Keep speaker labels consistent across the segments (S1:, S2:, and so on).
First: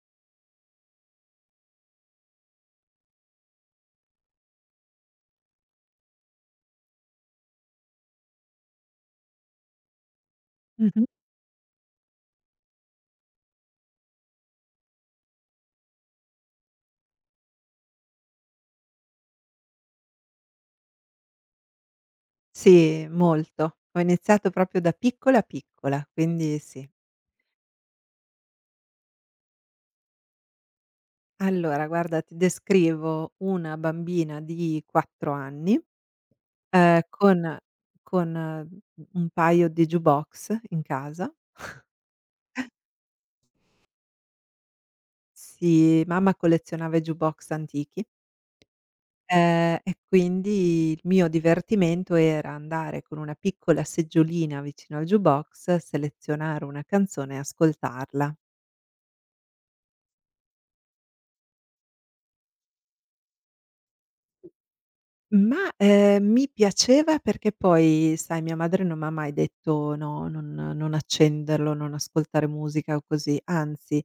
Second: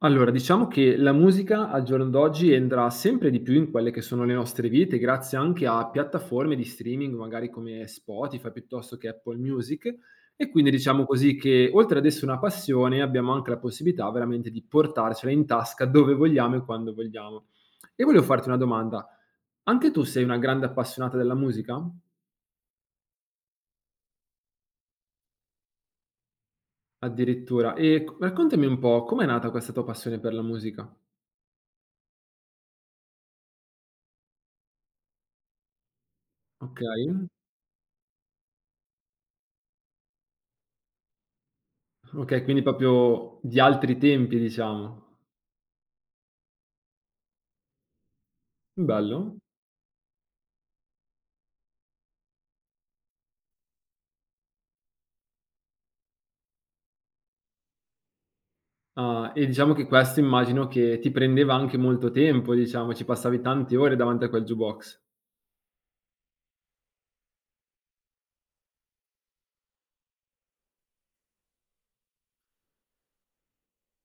S1: Allora, diciamo che la musica al giorno d'oggi entra sempre di più in quelle che sono le nostre vite, grazie anche a piattaforme di streaming, magari come Spotify piuttosto che Apple Music. E quindi
S2: Mh-mh.
S1: diciamo così che oltre ad essere una passione, abbiamo anche la possibilità veramente di portarcela in tasca dove vogliamo e quando vogliamo. E volevo farti una domanda: anche tu sei una grande appassionata della musica?
S2: Sì, molto. Ho iniziato proprio da piccola, piccola, quindi sì.
S1: Addirittura. E c raccontami un po' com'è nata questa tua passione per la musica?
S2: Allora guarda, ti descrivo una bambina di 4 anni,
S1: Okay.
S2: con un paio di jukebox in casa.
S1: Okay, quindi proprio di altri tempi diciamo.
S2: Sì, mamma collezionava i jukebox antichi,
S1: Bello.
S2: e quindi il mio divertimento era andare con una piccola seggiolina vicino al jukebox, selezionare una canzone e ascoltarla.
S1: Ah, e diciamo che questo immagino che ti prendeva anche molto tempo, diciamo, ci passavi tante ore davanti a quel jukebox.
S2: Mi piaceva perché poi, sai, mia madre non m'ha mai detto: "No, non accenderlo, non ascoltare musica o così." Anzi,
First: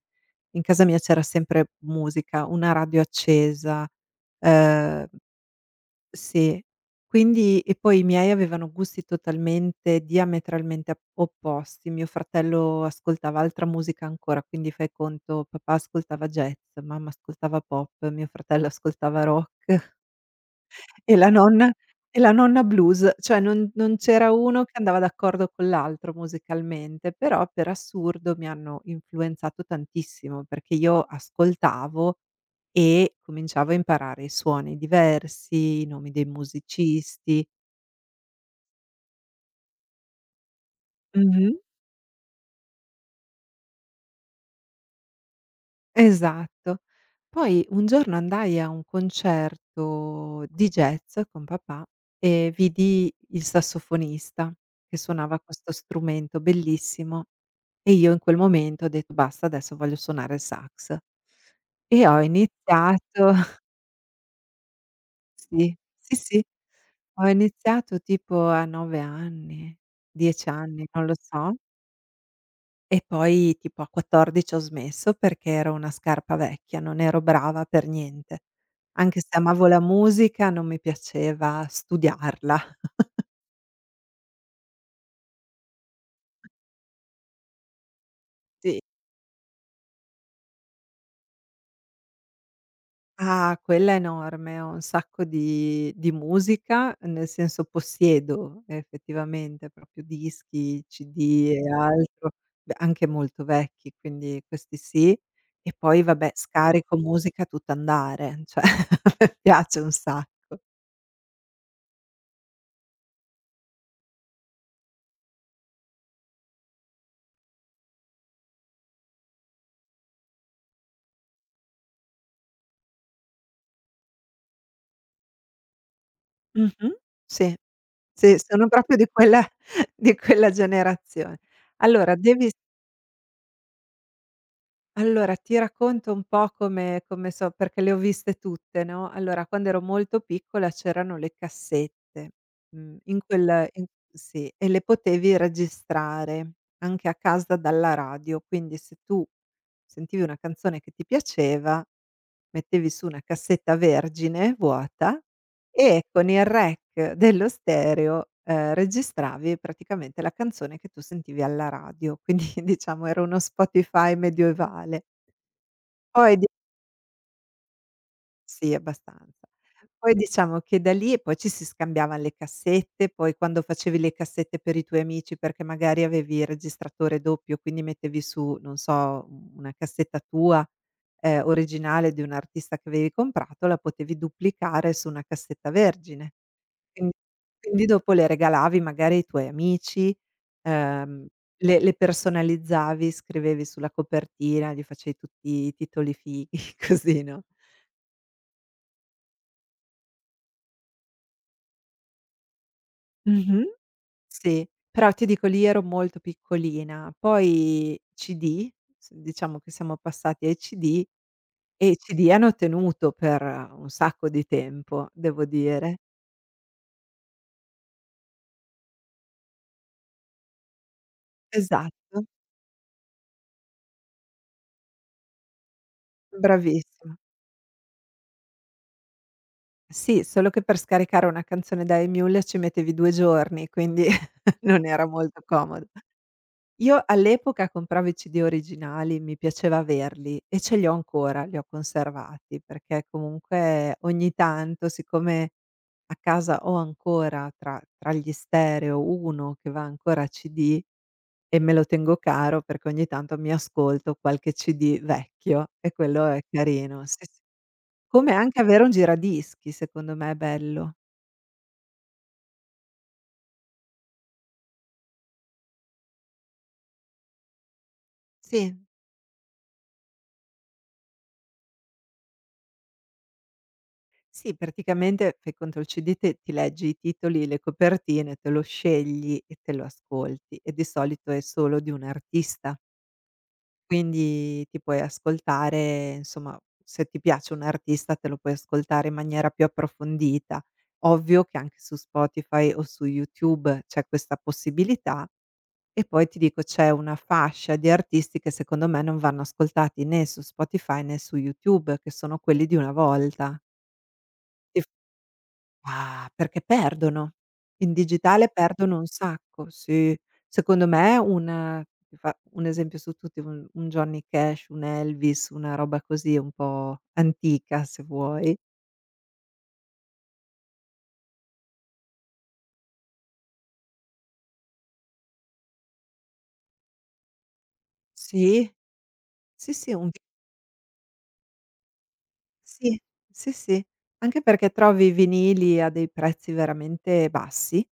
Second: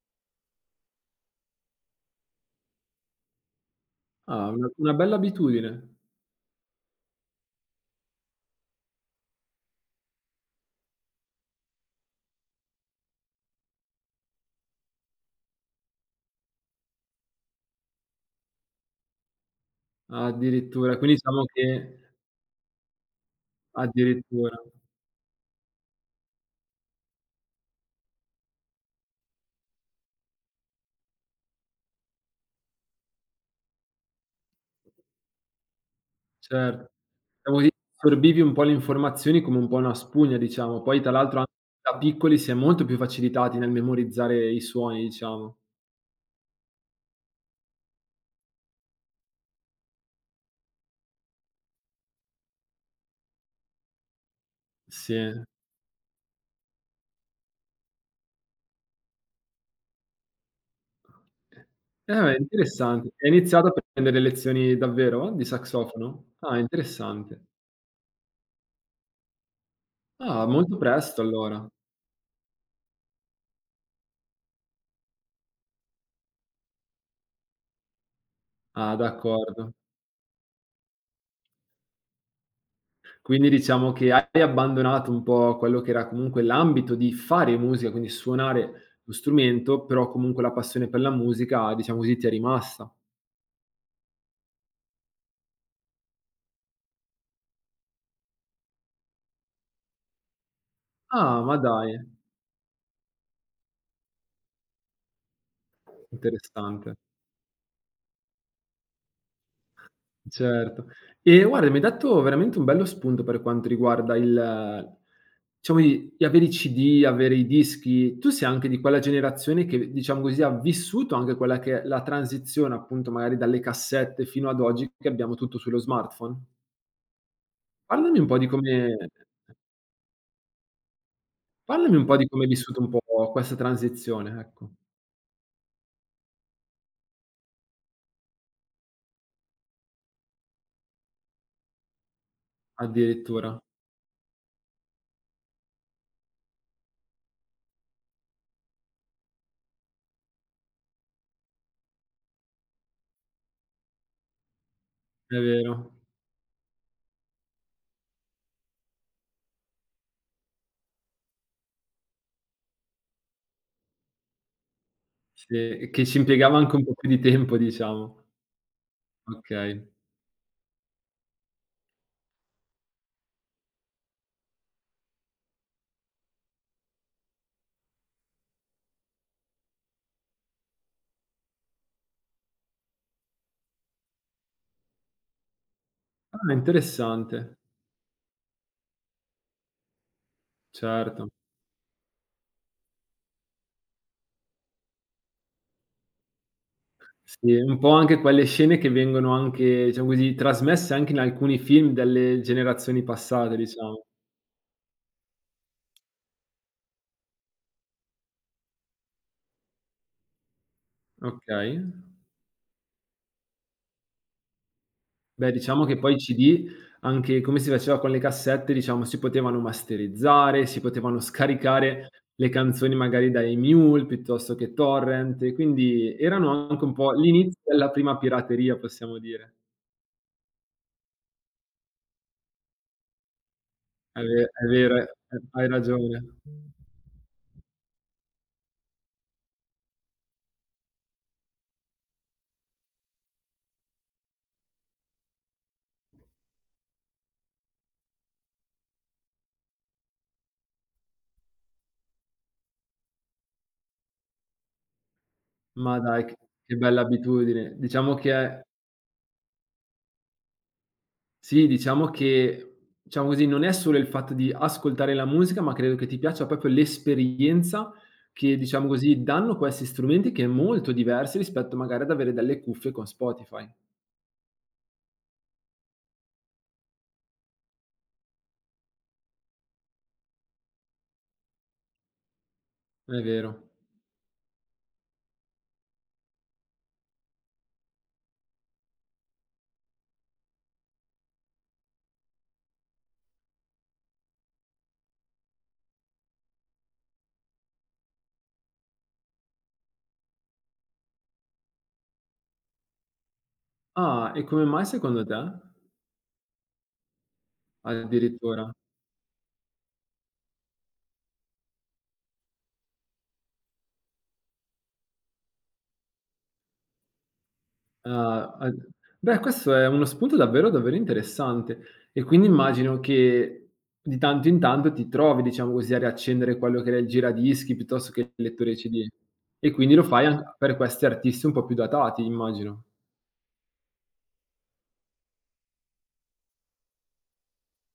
S2: in casa mia c'era sempre musica, una radio accesa,
S1: Ah, una
S2: ehm
S1: bella abitudine.
S2: sì. Quindi e poi i miei avevano gusti totalmente diametralmente ap opposti. Mio fratello ascoltava altra musica ancora, quindi fai conto papà ascoltava jazz, mamma ascoltava pop, mio fratello ascoltava rock.
S1: Addirittura,
S2: E
S1: quindi
S2: la
S1: diciamo
S2: nonna
S1: che
S2: e la nonna blues, cioè non c'era
S1: addirittura,
S2: uno che andava d'accordo con l'altro musicalmente, però per assurdo mi hanno influenzato tantissimo, perché io ascoltavo e cominciavo a imparare i suoni diversi, i nomi dei
S1: certo.
S2: musicisti.
S1: Diciamo così assorbivi un po' le informazioni come un po' una spugna, diciamo. Poi tra l'altro
S2: Mh-mh.
S1: anche da piccoli si è molto più facilitati nel memorizzare i suoni, diciamo.
S2: Esatto. Poi un giorno andai a un concerto di jazz con papà e vidi il sassofonista che suonava
S1: Sì.
S2: questo strumento bellissimo e io in quel momento ho detto: "Basta, adesso voglio suonare il sax". E
S1: Eh
S2: ho
S1: beh, interessante. E
S2: iniziato.
S1: hai iniziato a prendere lezioni davvero di
S2: Sì, sì,
S1: saxofono?
S2: sì,
S1: Ah,
S2: ho
S1: interessante.
S2: iniziato tipo a 9 anni,
S1: Ah,
S2: 10
S1: molto
S2: anni, non lo
S1: presto
S2: so.
S1: allora.
S2: E poi tipo a 14 ho smesso perché ero una scarpa vecchia, non ero brava per niente.
S1: Ah,
S2: Anche se amavo
S1: d'accordo.
S2: la musica, non mi piaceva studiarla.
S1: Quindi diciamo che hai abbandonato un po' quello che era comunque l'ambito di fare musica, quindi
S2: Sì.
S1: suonare lo strumento, però comunque la passione per la musica, diciamo così, ti è rimasta.
S2: Ah, quella è enorme, ho un sacco di musica, nel senso possiedo effettivamente proprio dischi,
S1: Ah,
S2: CD
S1: ma
S2: e
S1: dai,
S2: altro, beh, anche molto vecchi, quindi questi sì. E poi vabbè
S1: interessante.
S2: scarico musica a tutt'andare, cioè a me piace un sacco.
S1: Certo. E guarda, mi hai dato veramente un bello spunto per quanto riguarda il diciamo i avere i CD, avere i dischi. Tu sei anche di quella generazione che, diciamo così, ha vissuto anche quella che è la transizione, appunto, magari dalle cassette fino ad oggi che abbiamo tutto sullo smartphone.
S2: Mh-mh, sì.
S1: Parlami un
S2: Sì,
S1: po' di
S2: sono proprio
S1: come
S2: di quella di quella generazione.
S1: Parlami un
S2: Allora
S1: po' di come
S2: devi
S1: hai
S2: s
S1: vissuto un po' questa transizione, ecco.
S2: Allora ti racconto un po' come so perché le ho viste tutte, no, allora quando ero molto piccola c'erano le cassette, mhmm, in
S1: Addirittura,
S2: quel in sì, e le potevi registrare anche a casa dalla radio, quindi se tu sentivi una canzone che ti piaceva. Mettevi su una cassetta vergine vuota
S1: è vero.
S2: e con il rack dello stereo, registravi praticamente la canzone che tu sentivi alla radio, quindi diciamo era uno Spotify medioevale.
S1: Sì, e che ci
S2: Poi di
S1: impiegava anche un po' più di tempo, diciamo.
S2: Sì, abbastanza.
S1: Okay.
S2: Poi diciamo che da lì poi ci si scambiavan le cassette, poi quando facevi le cassette per i tuoi amici, perché magari avevi il registratore doppio, quindi mettevi su, non so, u una cassetta tua, originale di un artista che avevi comprato, la potevi duplicare su una cassetta vergine.
S1: Ah,
S2: Quin
S1: interessante.
S2: quindi dopo le regalavi magari ai tuoi amici, ehm,
S1: Certo.
S2: le personalizzavi, scrivevi sulla copertina, gli facevi tutti i titoli fighi, così, no?
S1: Sì, un po' anche quelle scene che vengono anche, diciamo così, trasmesse anche in alcuni film delle generazioni passate,
S2: Mh-mh.
S1: diciamo.
S2: Sì, però ti dico lì ero molto piccolina, poi CD, s diciamo che siamo passati ai CD
S1: Okay.
S2: e i CD hanno tenuto per un sacco di tempo, devo
S1: Beh, diciamo che
S2: dire.
S1: poi i CD, anche come si faceva con le cassette, diciamo, si potevano masterizzare, si potevano scaricare
S2: Esatto,
S1: le canzoni magari da Emule, piuttosto che torrent, e quindi erano anche un po'
S2: bravissima.
S1: l'inizio della prima pirateria, possiamo dire.
S2: Sì, solo che per scaricare una canzone da Emule ci mettevi 2 giorni, quindi
S1: È ve è
S2: non
S1: vero,
S2: era molto
S1: hai
S2: comodo.
S1: ragione.
S2: Io all'epoca compravo i CD originali, mi piaceva averli e ce li ho ancora, li ho conservati, perché comunque ogni tanto, siccome a casa ho ancora tra gli stereo uno che va ancora a CD e me lo tengo caro perché ogni tanto mi ascolto qualche CD vecchio e
S1: Ma dai,
S2: quello
S1: che
S2: è
S1: che bella
S2: carino. Sì, sì.
S1: abitudine. Diciamo
S2: Come
S1: che
S2: anche
S1: è
S2: avere un giradischi, secondo me è bello.
S1: sì, diciamo che, diciamo così, non è solo il fatto di ascoltare la musica, ma credo che ti piaccia proprio l'esperienza che,
S2: Sì.
S1: diciamo così, danno questi strumenti che è molto diversi rispetto magari ad avere delle cuffie con Spotify.
S2: Sì, praticamente fai conto il CD te ti leggi i titoli, le copertine, te lo scegli e te lo ascolti e di solito è solo di un artista.
S1: È vero.
S2: Quindi ti puoi ascoltare insomma, se ti piace un artista te lo puoi ascoltare in maniera più approfondita. Ovvio che anche su Spotify o su YouTube c'è questa possibilità e poi ti dico c'è una fascia di artisti che secondo me non vanno ascoltati né su Spotify né su YouTube, che sono quelli di una volta.
S1: Ah, e come
S2: Ti
S1: mai secondo te?
S2: Ah, perché perdono. In digitale
S1: Addirittura.
S2: perdono un sacco, sì. Secondo me un Ti fa un esempio su tutti, un Johnny Cash, un Elvis, una roba così un po' antica se
S1: Ah,
S2: vuoi.
S1: a beh, questo è uno spunto davvero, davvero interessante e quindi immagino che di tanto in tanto ti trovi, diciamo così, a riaccendere quello che era il giradischi piuttosto che il
S2: Sì,
S1: lettore CD e
S2: sì, sì,
S1: quindi lo
S2: un vi
S1: fai an per questi artisti un po' più datati, immagino.
S2: Sì, sì, sì. Anche perché trovi i vinili a dei prezzi veramente bassi,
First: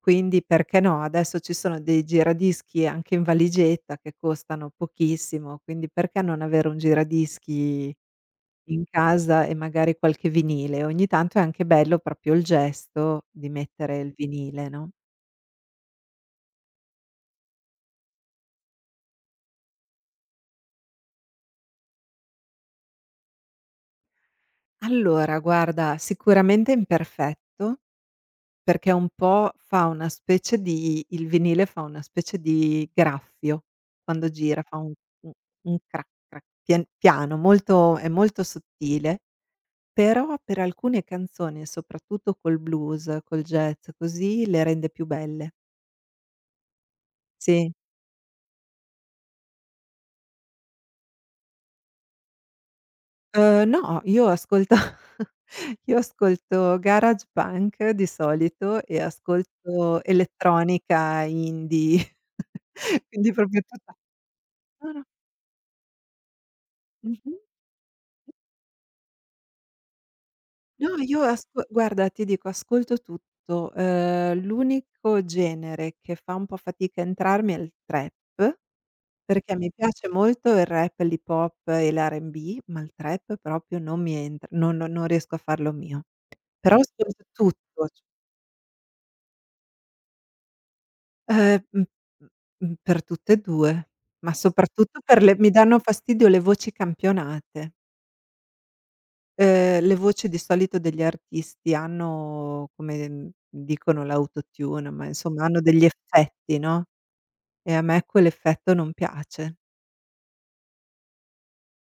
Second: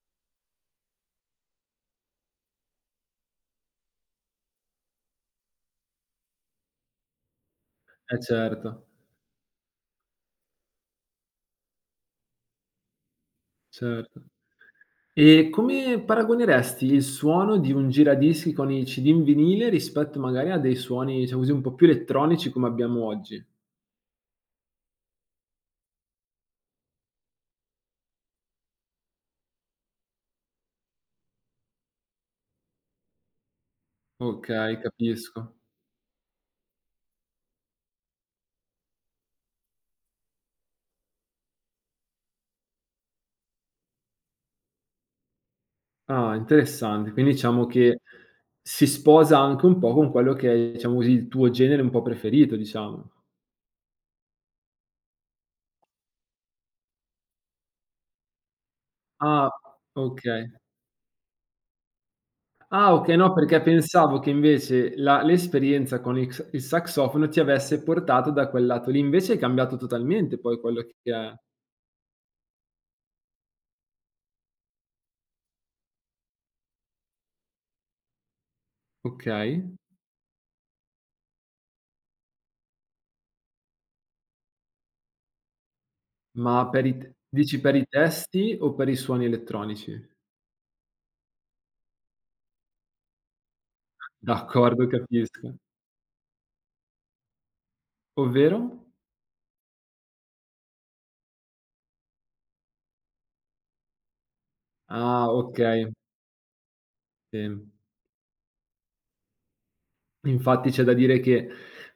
S2: quindi perché no? Adesso ci sono dei giradischi anche in valigetta che costano pochissimo, quindi perché non avere un giradischi
S1: Eh certo,
S2: in casa e magari qualche vinile. Ogni tanto è anche bello proprio il gesto di mettere il
S1: certo.
S2: vinile, no?
S1: E come paragoneresti il suono di un giradischi con i CD in vinile rispetto magari a dei suoni, diciamo così, un po' più elettronici come abbiamo oggi?
S2: Allora guarda, sicuramente imperfetto, perché un po' fa una specie di il vinile fa una specie di graffio, quando gira fa
S1: Okay,
S2: un
S1: capisco.
S2: un crac crac, piano, molto è molto sottile, però per alcune canzoni, soprattutto col blues, col jazz, così, le rende più belle.
S1: Ah, interessante. Quindi diciamo
S2: Sì.
S1: che si sposa anche un po' con quello che è, diciamo così, il tuo genere un po' preferito, diciamo.
S2: No, io ascolto io ascolto garage punk di solito e
S1: Ah,
S2: ascolto
S1: okay.
S2: elettronica indie.
S1: Ah, okay,
S2: quindi
S1: no,
S2: proprio
S1: perché
S2: tutta
S1: pensavo che
S2: No,
S1: invece
S2: no,
S1: la l'esperienza con il s il sassofono
S2: mh-mh.
S1: ti avesse portato da quel lato lì, invece hai cambiato totalmente poi quello
S2: No,
S1: che
S2: io
S1: è
S2: asco Guarda ti dico ascolto tutto. L'unico genere che fa un po' fatica a entrarmi è il trap, perché
S1: okay.
S2: mi piace molto il rap, l'hip hop e l'R&B, ma il trap proprio non mi entr non riesco a farlo mio.
S1: Ma
S2: Però
S1: per i t
S2: ascolto
S1: dici per i
S2: tutto.
S1: testi o per i suoni elettronici?
S2: Ehm, mh, per tutte e 2, ma
S1: D'accordo,
S2: soprattutto per le mi
S1: capisco.
S2: danno fastidio le voci campionate.
S1: Ovvero?
S2: Le voci di solito degli artisti hanno come, dicono l'autotune, ma
S1: Ah,
S2: insomma hanno degli
S1: okay,
S2: effetti, no,
S1: sì.
S2: e a me quell'effetto non piace.
S1: Infatti c'è da dire che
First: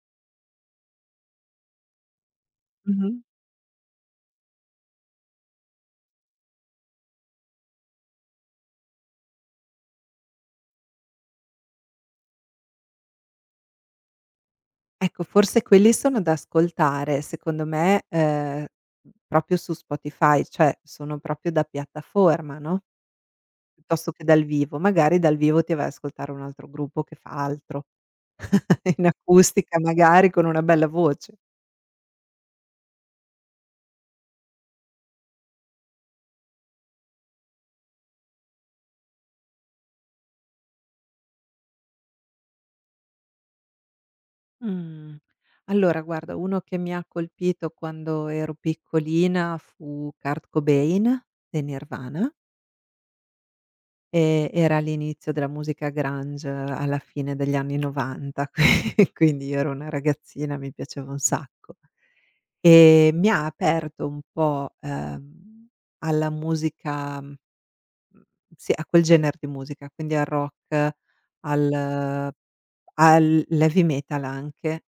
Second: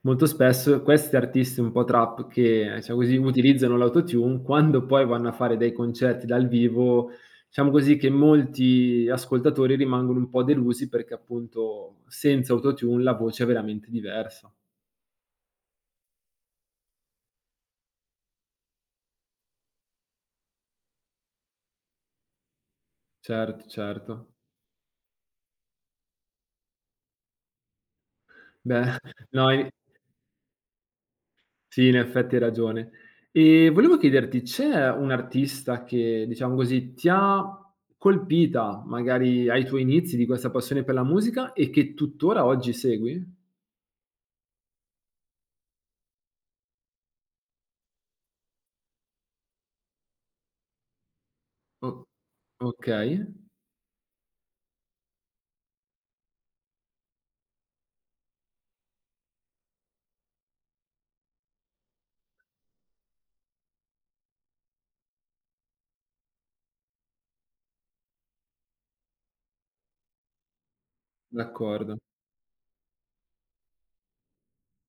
S1: molto spesso questi artisti un po' trap che, diciamo
S2: Mh-mh.
S1: così, utilizzano l'autotune, quando poi vanno a fare dei concerti dal vivo, diciamo così che molti ascoltatori rimangono un po' delusi perché appunto senza autotune la voce è veramente diversa.
S2: Ecco, forse quelli sono da ascoltare, secondo me, proprio su Spotify, cioè sono proprio da piattaforma, no,
S1: Certo,
S2: piuttosto che
S1: certo.
S2: dal vivo. Magari dal vivo ti vai ad ascoltare un altro gruppo che fa altro.
S1: Beh,
S2: In
S1: no i
S2: acustica magari con una bella voce.
S1: sì, in effetti hai ragione. E volevo chiederti, c'è un artista che, diciamo così, ti ha colpita magari ai tuoi inizi di questa passione per la musica e che tuttora oggi segui?
S2: Mh. Allora guarda, uno che mi ha colpito quando ero piccolina fu Kurt Cobain dei
S1: O
S2: Nirvana,
S1: okay,
S2: era l'inizio della musica grunge alla fine degli anni '90, quindi io ero una ragazzina, mi piaceva un sacco. E mi ha aperto un po', alla musica sì a quel genere di musica, quindi al rock,
S1: d'accordo.
S2: al al l'heavy metal anche,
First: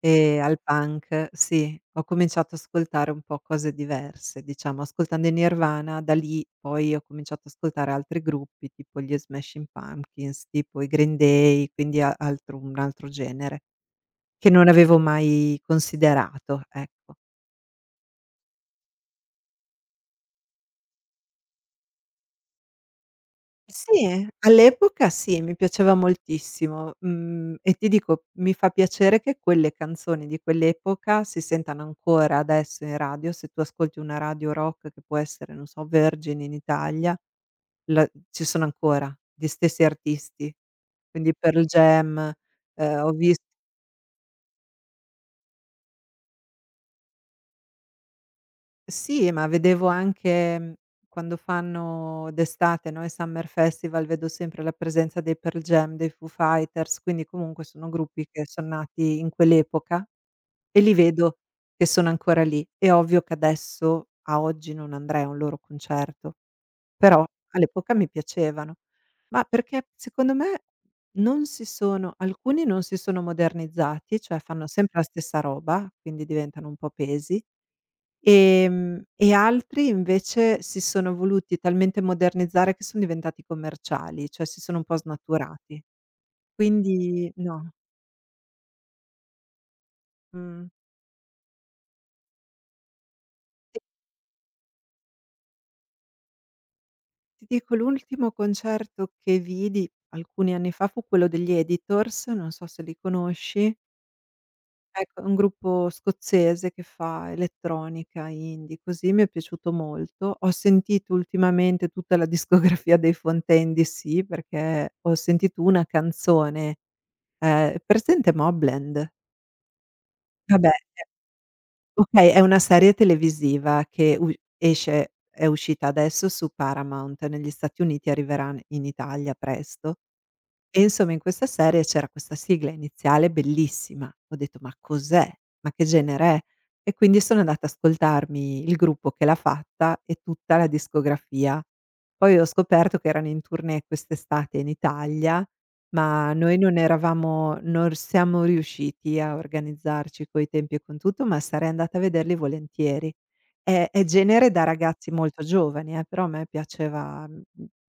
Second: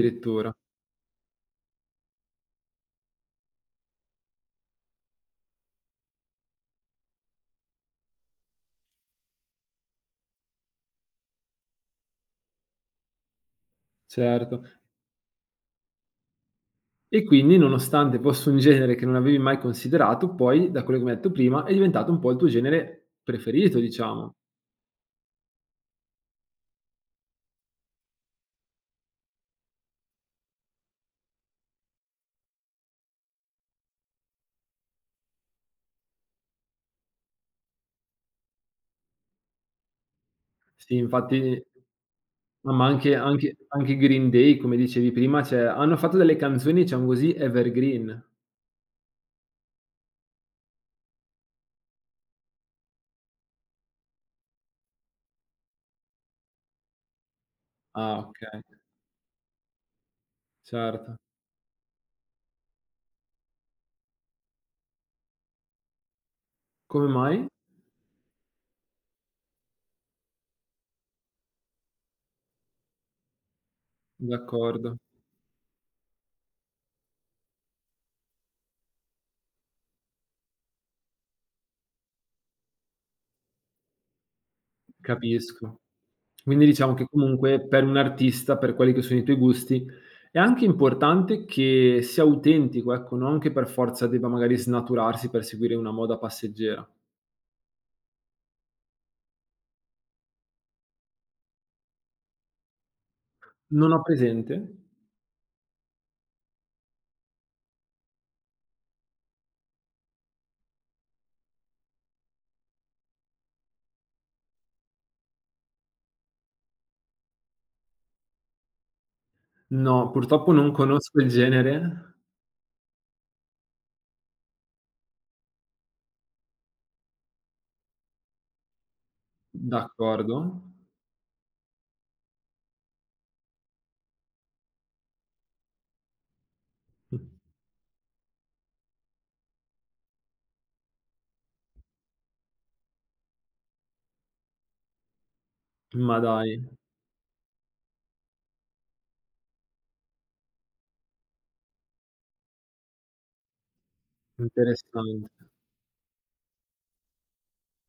S2: e al punk, sì. Ho cominciato a ascoltare un po' cose diverse, diciamo, ascoltando i Nirvana da lì poi ho cominciato ad ascoltare altri gruppi, tipo gli Smashing Pumpkins, tipo i Green Day, quindi a altro un altro genere che
S1: certo.
S2: non avevo mai considerato, ecco.
S1: E quindi nonostante fosse un genere che non avevi mai considerato, poi da quello che mi hai detto prima, è diventato un po' il tuo genere preferito,
S2: Sì,
S1: diciamo.
S2: all'epoca sì, mi piaceva moltissimo, e ti dico, mi fa piacere che quelle canzoni di quell'epoca si sentano ancora adesso in radio. Se tu ascolti una radio rock che può essere, non so, Virgin in Italia, la ci sono ancora gli stessi artisti.
S1: Sì,
S2: Quindi
S1: infatti
S2: Pearl Jam,
S1: no, ma
S2: ho
S1: anche
S2: vis
S1: anche anche i Green Day, come dicevi prima, cioè hanno fatto delle canzoni, diciamo così, evergreen.
S2: sì, ma vedevo anche, quando fanno d'estate, no, i Summer Festival, vedo sempre la presenza dei Pearl Jam, dei Foo Fighters, quindi comunque sono
S1: Ah,
S2: gruppi che son
S1: okay,
S2: nati in quell'epoca e li
S1: certo.
S2: vedo che sono ancora lì. È ovvio che adesso, a oggi, non andrei a un loro concerto,
S1: Come
S2: però
S1: mai?
S2: all'epoca mi piacevano. Ma perché secondo me non si sono alcuni non si sono modernizzati, cioè fanno
S1: D'accordo,
S2: sempre la stessa roba, quindi diventano un po' pesi. E altri invece si sono voluti talmente modernizzare che son diventati commerciali, cioè si sono un po'
S1: capisco.
S2: snaturati.
S1: Quindi diciamo che
S2: Quindi
S1: comunque
S2: no,
S1: per un artista, per quelli che sono i tuoi gusti, è anche
S2: mhmm,
S1: importante che sia autentico, ecco, non che per
S2: ti
S1: forza debba magari snaturarsi per seguire una moda passeggera.
S2: ti dico l'ultimo concerto che vidi alcuni anni fa fu quello degli Editors, non so se li conosci.
S1: Non ho presente.
S2: Ecco, è un gruppo scozzese che fa elettronica, indie, così, mi è piaciuto molto. Ho sentito ultimamente tutta la discografia dei Fontaine-DC perché ho sentito una canzone. Presente Mobland?
S1: No, purtroppo
S2: Vabbè,
S1: non conosco il genere.
S2: okay, è una serie televisiva che u esce è uscita adesso su Paramount negli Stati Uniti, arriverà n in Italia presto.
S1: D'accordo.
S2: E insomma in questa serie c'era questa sigla iniziale bellissima. Ho detto: "Ma cos'è? Ma che genere è?" E quindi sono andata ad ascoltarmi il gruppo che l'ha fatta e tutta la discografia. Poi ho scoperto che erano in tournée quest'estate in Italia,
S1: Ma
S2: ma
S1: dai,
S2: noi non eravamo non siamo riusciti a organizzarci coi tempi e con tutto, ma sarei andata a vederli volentieri. È genere da ragazzi
S1: interessante.
S2: molto giovani però a me piaceva mhmm,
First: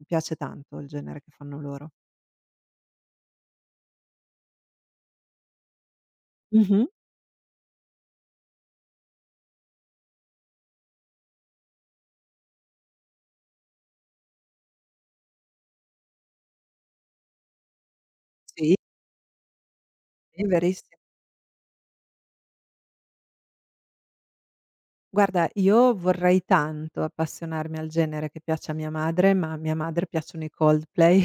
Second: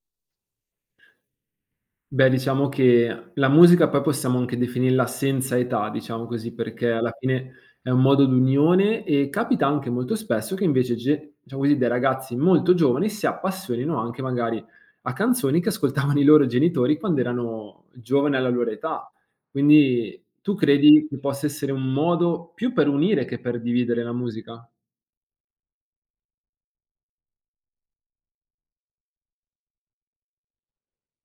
S2: piace tanto il genere che fanno loro.
S1: Beh, diciamo che la musica poi possiamo anche definirla senza età, diciamo così,
S2: Mh-mh.
S1: perché alla fine è un modo d'unione e capita anche molto spesso che invece diciamo così, dei ragazzi molto giovani si appassionino anche magari a canzoni che ascoltavano i loro genitori quando erano giovani alla loro
S2: Sì,
S1: età. Quindi
S2: sì,
S1: tu
S2: verissi
S1: credi che possa essere un modo più per unire che per dividere la musica,
S2: Guarda, io vorrei tanto appassionarmi al genere che piace a mia madre, ma a mia madre piacciono i Coldplay.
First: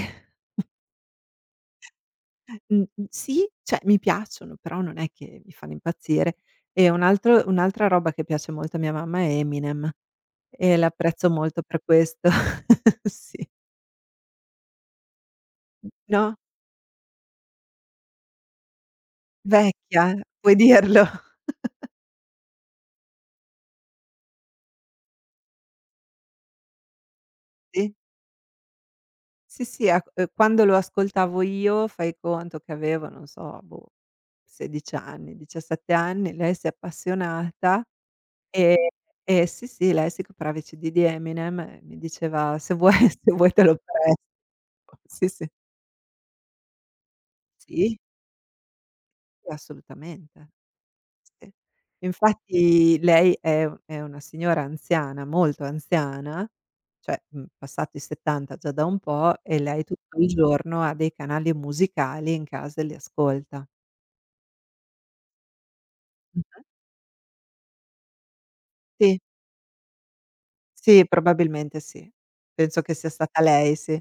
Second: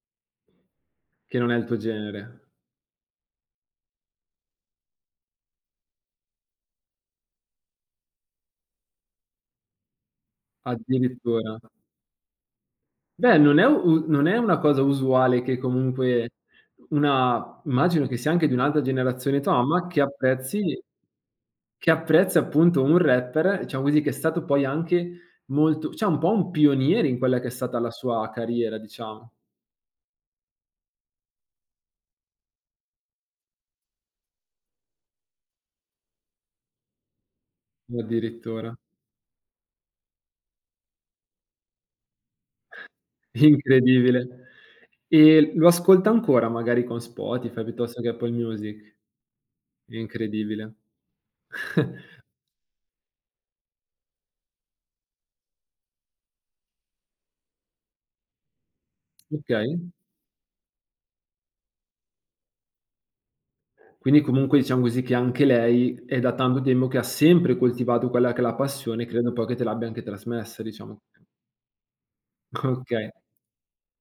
S1: che non è il tuo genere?
S2: Sì, cioè mi piacciono, però non è che mi fanno impazzire. E un'altra roba che piace molto a mia mamma è Eminem e l'apprezzo
S1: Addirittura.
S2: molto per questo.
S1: Beh,
S2: Sì.
S1: non è una cosa usuale che comunque
S2: No?
S1: una, immagino che sia anche di un'altra generazione tua, ma che
S2: Vecchia? Puoi
S1: apprezzi,
S2: dirlo?
S1: appunto un rapper, diciamo così, che è stato poi anche molto, cioè un po' un pioniere in quella che è stata la
S2: Sì.
S1: sua carriera diciamo,
S2: Sì, sì, a Quando lo ascoltavo io fai conto che avevo, non so, boh, 16 anni, 17 anni, lei si è appassionata,
S1: o addirittura.
S2: ehm, e sì, sì, lei si comprava i CD di Eminem e mi diceva: "Se vuoi se vuoi te lo presto."
S1: Incredibile.
S2: Sì, sì.
S1: E lo ascolta ancora magari con Spotify
S2: Sì,
S1: piuttosto che Apple Music?
S2: sì assolutamente.
S1: Incredibile.
S2: Sì. Infatti lei è una signora anziana, molto anziana, cioè, passati i 70 già da un po' e
S1: Okay.
S2: lei tutto il giorno ha dei canali musicali in casa e li ascolta.
S1: Quindi comunque diciamo così che anche lei è da tanto
S2: Mh-mh.
S1: tempo che ha sempre coltivato quella che è la passione,
S2: Sì,
S1: credo poi che te l'abbia anche trasmessa diciamo.
S2: sì, probabilmente sì. Penso che sia
S1: Okay,
S2: stata lei, sì.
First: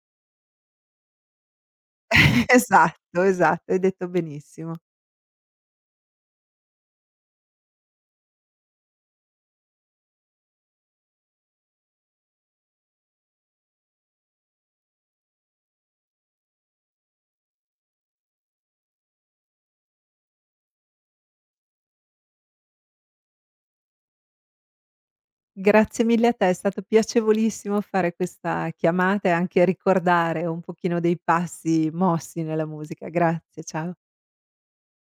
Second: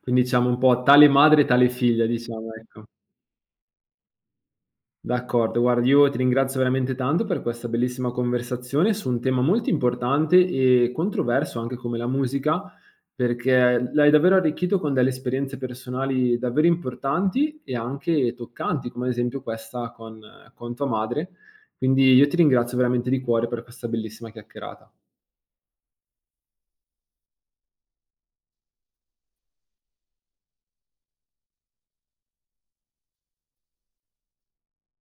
S1: quindi diciamo un po' tale madre tale figlia diciamo, ecco.
S2: Esatto, esatto, hai detto benissimo.
S1: D'accordo, guarda io ti ringrazio veramente tanto per questa bellissima conversazione su un tema molto importante e controverso anche come la musica, perché l'hai davvero arricchito con delle esperienze personali davvero importanti e anche toccanti, come ad esempio questa con tua madre. Quindi io ti ringrazio veramente di cuore per questa bellissima chiacchierata.
S2: Grazie mille a te, è stato piacevolissimo fare questa chiamata e anche ricordare un pochino dei passi mossi nella musica. Grazie, ciao.